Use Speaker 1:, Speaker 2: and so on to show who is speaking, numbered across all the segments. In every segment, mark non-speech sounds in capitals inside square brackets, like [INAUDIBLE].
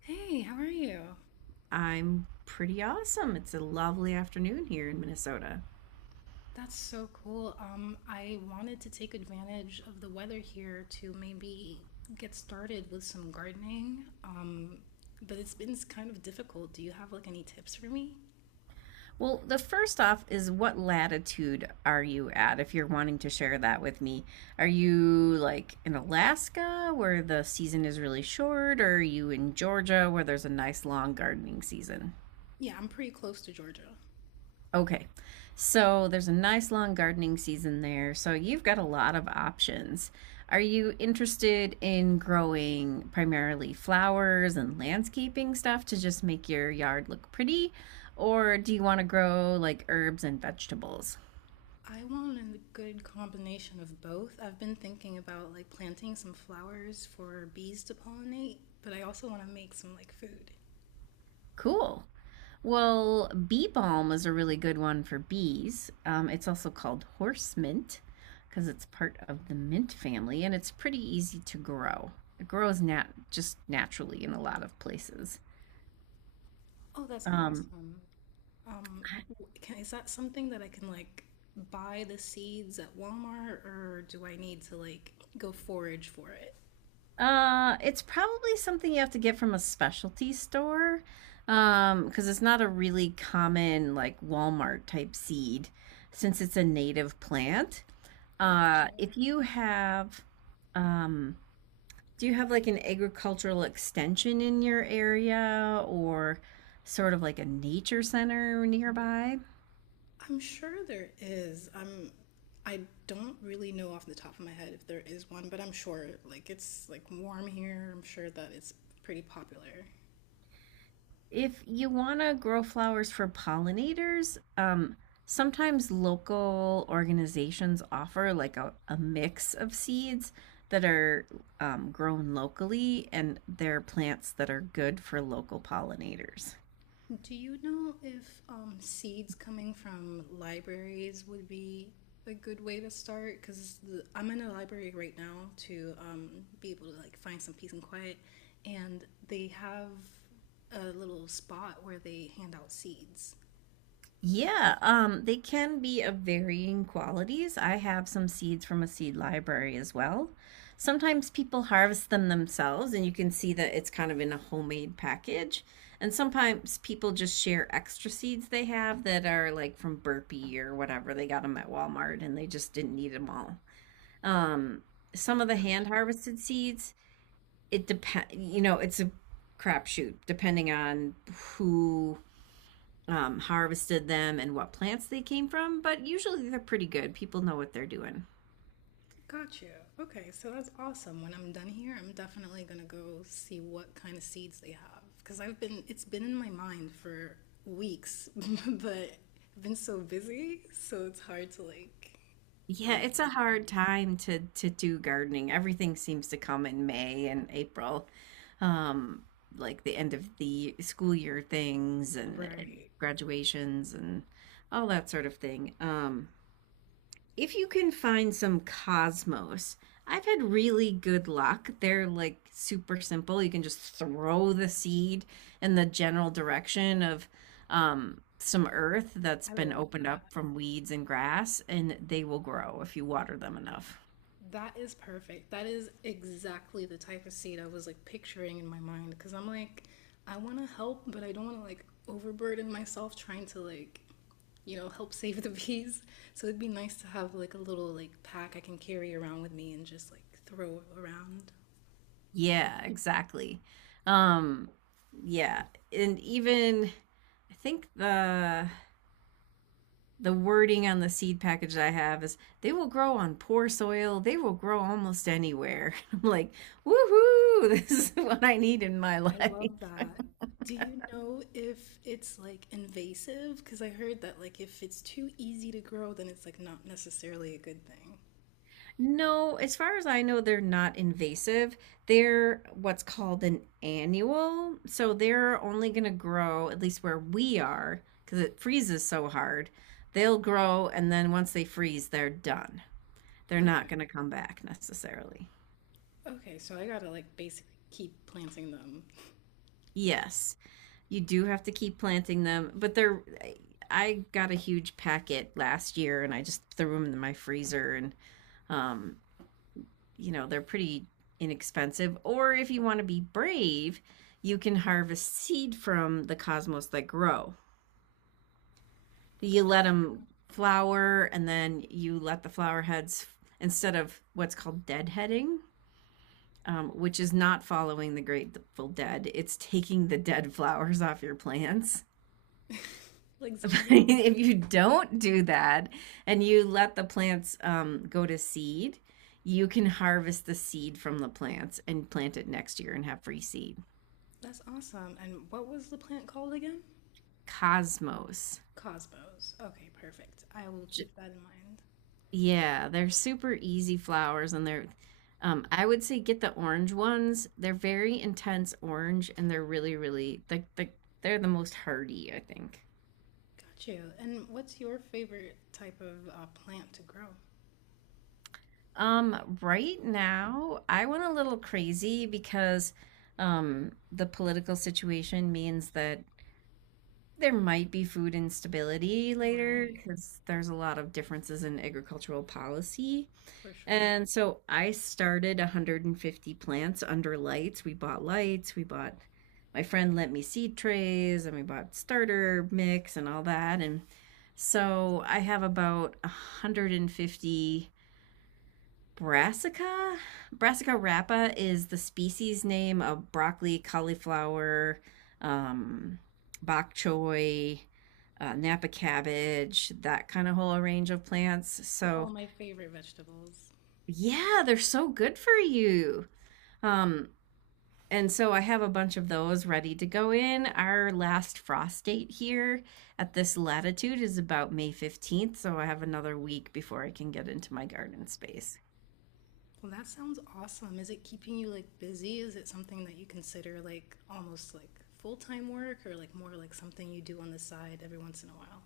Speaker 1: Hey, how are you?
Speaker 2: I'm pretty awesome. It's a lovely afternoon here in Minnesota.
Speaker 1: That's so cool. I wanted to take advantage of the weather here to maybe get started with some gardening. But it's been kind of difficult. Do you have like any tips for me?
Speaker 2: Well, the first off is what latitude are you at if you're wanting to share that with me? Are you like in Alaska where the season is really short, or are you in Georgia where there's a nice long gardening season?
Speaker 1: Yeah, I'm pretty close to Georgia.
Speaker 2: Okay. So there's a nice long gardening season there. So you've got a lot of options. Are you interested in growing primarily flowers and landscaping stuff to just make your yard look pretty? Or do you want to grow like herbs and vegetables?
Speaker 1: I want a good combination of both. I've been thinking about like planting some flowers for bees to pollinate, but I also want to make some like food.
Speaker 2: Cool. Well, bee balm is a really good one for bees. It's also called horse mint because it's part of the mint family and it's pretty easy to grow. It grows nat just naturally in a lot of places.
Speaker 1: Oh, that's
Speaker 2: Um,
Speaker 1: awesome. Is that something that I can like buy the seeds at Walmart or do I need to like go forage for it?
Speaker 2: it's probably something you have to get from a specialty store because it's not a really common like Walmart type seed since it's a native plant.
Speaker 1: Got you.
Speaker 2: If you have um, Do you have like an agricultural extension in your area or sort of like a nature center nearby?
Speaker 1: I'm sure there is. I don't really know off the top of my head if there is one, but I'm sure like it's like warm here. I'm sure that it's pretty popular.
Speaker 2: If you want to grow flowers for pollinators, sometimes local organizations offer like a mix of seeds that are grown locally, and they're plants that are good for local pollinators.
Speaker 1: Do you know if seeds coming from libraries would be a good way to start? Because I'm in a library right now to be able to like find some peace and quiet, and they have a little spot where they hand out seeds.
Speaker 2: Yeah, they can be of varying qualities. I have some seeds from a seed library as well. Sometimes people harvest them themselves, and you can see that it's kind of in a homemade package. And sometimes people just share extra seeds they have that are like from Burpee or whatever. They got them at Walmart and they just didn't need them all. Um, some of the hand
Speaker 1: Gotcha.
Speaker 2: harvested seeds, it depend, you know, it's a crapshoot depending on who harvested them and what plants they came from, but usually they're pretty good. People know what they're doing.
Speaker 1: Got you. Okay, so that's awesome. When I'm done here, I'm definitely gonna go see what kind of seeds they have because I've been it's been in my mind for weeks, [LAUGHS] but I've been so busy, so it's hard to like
Speaker 2: Yeah,
Speaker 1: find
Speaker 2: it's a
Speaker 1: time.
Speaker 2: hard time to do gardening. Everything seems to come in May and April, um, like the end of the school year things, and
Speaker 1: Right.
Speaker 2: graduations and all that sort of thing. If you can find some cosmos, I've had really good luck. They're like super simple. You can just throw the seed in the general direction of some earth that's
Speaker 1: I
Speaker 2: been
Speaker 1: like
Speaker 2: opened
Speaker 1: that.
Speaker 2: up from weeds and grass, and they will grow if you water them enough.
Speaker 1: That is perfect. That is exactly the type of seed I was like picturing in my mind because I'm like, I want to help, but I don't want to like overburden myself trying to like, help save the bees. So it'd be nice to have like a little like pack I can carry around with me and just like throw around.
Speaker 2: Yeah, exactly. Um, yeah, and even I think the wording on the seed package that I have is they will grow on poor soil. They will grow almost anywhere. [LAUGHS] I'm like, woohoo, [LAUGHS] this is what I need in my [LAUGHS]
Speaker 1: I love
Speaker 2: life.
Speaker 1: that. Do you know if it's like invasive? Because I heard that like if it's too easy to grow, then it's like not necessarily a good thing.
Speaker 2: No, as far as I know, they're not invasive. They're what's called an annual. So they're only going to grow, at least where we are, because it freezes so hard. They'll grow, and then once they freeze, they're done. They're not
Speaker 1: Okay.
Speaker 2: going to come back necessarily.
Speaker 1: Okay, so I gotta like basically keep planting them.
Speaker 2: Yes. You do have to keep planting them, but they're. I got a huge packet last year, and I just threw them in my freezer, and um, you know they're pretty inexpensive. Or if you want to be brave, you can harvest seed from the cosmos that grow. You let them flower, and then you let the flower heads instead of what's called deadheading, which is not following the Grateful Dead. It's taking the dead flowers off your plants.
Speaker 1: [LAUGHS] Like
Speaker 2: [LAUGHS]
Speaker 1: zombies.
Speaker 2: If you don't do that and you let the plants go to seed, you can harvest the seed from the plants and plant it next year and have free seed.
Speaker 1: That's awesome. And what was the plant called again?
Speaker 2: Cosmos.
Speaker 1: Cosmos. Okay, perfect. I will
Speaker 2: J-
Speaker 1: keep that in mind.
Speaker 2: Yeah, they're super easy flowers, and they're I would say get the orange ones. They're very intense orange, and they're really, really like they're the most hardy, I think.
Speaker 1: Got you. And what's your favorite type of plant to grow?
Speaker 2: Right now, I went a little crazy because the political situation means that there might be food instability later
Speaker 1: Right,
Speaker 2: because there's a lot of differences in agricultural policy.
Speaker 1: for sure.
Speaker 2: And so I started 150 plants under lights. We bought lights, we bought my friend lent me seed trays, and we bought starter mix and all that. And so I have about 150 Brassica. Brassica rapa is the species name of broccoli, cauliflower, um, bok choy, Napa cabbage, that kind of whole range of plants.
Speaker 1: So all
Speaker 2: So,
Speaker 1: my favorite vegetables.
Speaker 2: yeah, they're so good for you. Um, and so I have a bunch of those ready to go in. Our last frost date here at this latitude is about May 15th, so I have another week before I can get into my garden space.
Speaker 1: Well, that sounds awesome. Is it keeping you like busy? Is it something that you consider like almost like full-time work or like more like something you do on the side every once in a while?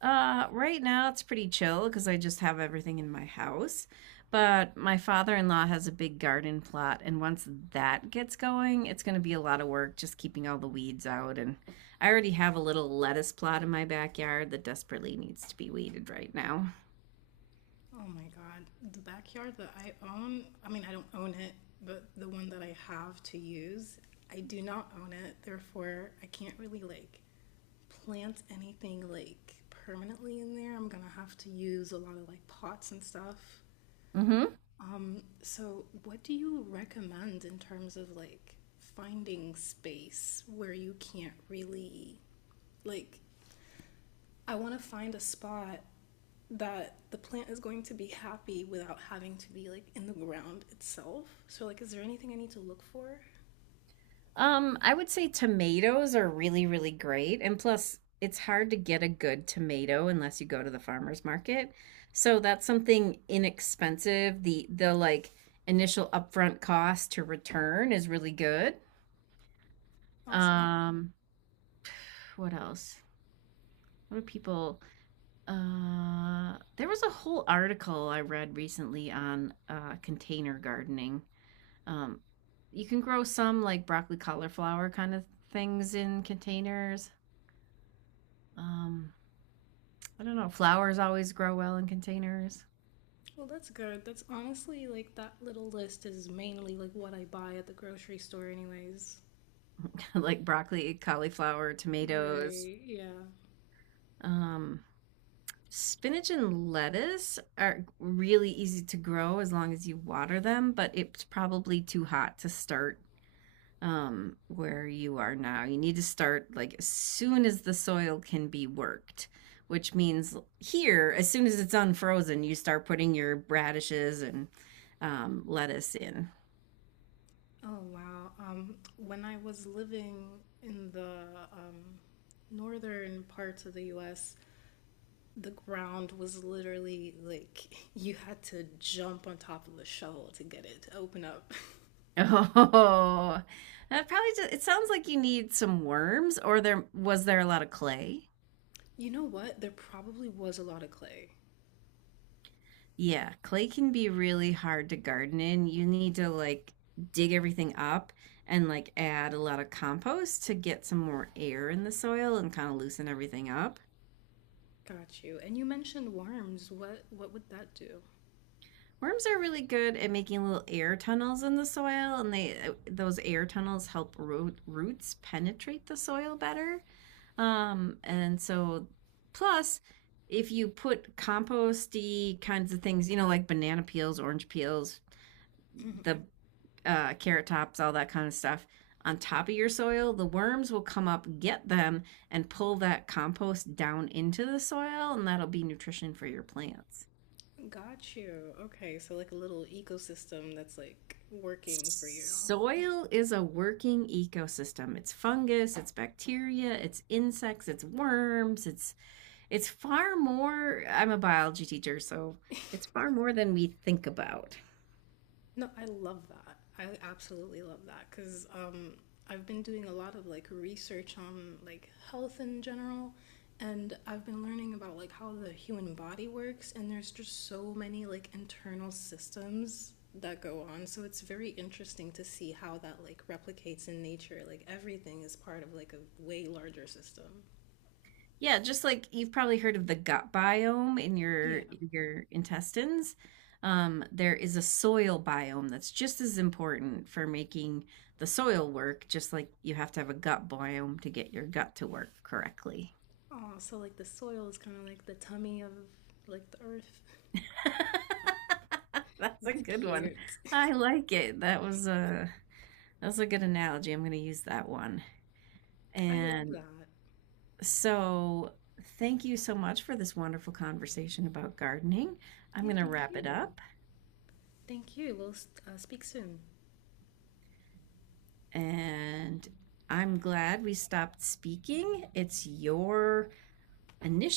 Speaker 2: Right now it's pretty chill because I just have everything in my house. But my father-in-law has a big garden plot, and once that gets going, it's going to be a lot of work just keeping all the weeds out. And I already have a little lettuce plot in my backyard that desperately needs to be weeded right now.
Speaker 1: Oh my God. The backyard that I own, I mean, I don't own it, but the one that I have to use, I do not own it. Therefore, I can't really like plant anything like permanently in there. I'm gonna have to use a lot of like pots and stuff.
Speaker 2: Mm-hmm.
Speaker 1: So, what do you recommend in terms of like finding space where you can't really like? I want to find a spot that the plant is going to be happy without having to be like in the ground itself. So like is there anything I need to look for?
Speaker 2: I would say tomatoes are really, really great. And plus, it's hard to get a good tomato unless you go to the farmer's market. So that's something inexpensive. The like initial upfront cost to return is really good.
Speaker 1: Awesome.
Speaker 2: Um, what else? What do people There was a whole article I read recently on container gardening. Um, you can grow some like broccoli, cauliflower kind of things in containers. Um, I don't know. Flowers always grow well in containers,
Speaker 1: Well, that's good. That's honestly like that little list is mainly like what I buy at the grocery store anyways.
Speaker 2: [LAUGHS] like broccoli, cauliflower, tomatoes.
Speaker 1: Right, yeah.
Speaker 2: Um, Spinach and lettuce are really easy to grow as long as you water them, but it's probably too hot to start where you are now. You need to start like as soon as the soil can be worked, which means here, as soon as it's unfrozen, you start putting your radishes and lettuce in.
Speaker 1: Oh wow. When I was living in the um northern parts of the US, the ground was literally like [LAUGHS] you had to jump on top of a shovel to get it to open up. [LAUGHS]
Speaker 2: [LAUGHS] Oh, that probably just, it sounds like you need some worms, or there was there a lot of clay?
Speaker 1: You know what? There probably was a lot of clay.
Speaker 2: Yeah, clay can be really hard to garden in. You need to like dig everything up and like add a lot of compost to get some more air in the soil and kind of loosen everything up.
Speaker 1: Got you. And you mentioned worms. What would that do?
Speaker 2: Worms are really good at making little air tunnels in the soil, and they those air tunnels help roots penetrate the soil better. And so plus if you put composty kinds of things, you know, like banana peels, orange peels, the carrot tops, all that kind of stuff on top of your soil, the worms will come up, get them, and pull that compost down into the soil, and that'll be nutrition for your plants.
Speaker 1: Got you. Okay, so like a little ecosystem that's like working for you.
Speaker 2: Soil is a working ecosystem. It's fungus, it's bacteria, it's insects, it's worms, it's far more. I'm a biology teacher, so it's far more than we think about.
Speaker 1: No, I love that. I absolutely love that because I've been doing a lot of like research on like health in general, and I've been learning about like how the human body works, and there's just so many like internal systems that go on. So it's very interesting to see how that like replicates in nature. Like everything is part of like a way larger system.
Speaker 2: Yeah, just like you've probably heard of the gut biome in your
Speaker 1: Yeah.
Speaker 2: in your intestines. There is a soil biome that's just as important for making the soil work, just like you have to have a gut biome to get your gut to work correctly.
Speaker 1: Oh, so like the soil is kind of like the tummy of like the earth. [LAUGHS]
Speaker 2: [LAUGHS] That's a
Speaker 1: It's
Speaker 2: good one.
Speaker 1: cute.
Speaker 2: I like it. That was a good analogy. I'm going to use that one.
Speaker 1: [LAUGHS] I love
Speaker 2: And
Speaker 1: that.
Speaker 2: So, Thank you so much for this wonderful conversation about gardening. I'm
Speaker 1: Yeah,
Speaker 2: going to
Speaker 1: thank
Speaker 2: wrap it
Speaker 1: you.
Speaker 2: up
Speaker 1: Thank you. We'll speak soon.
Speaker 2: and I'm glad we stopped speaking. It's your initiative.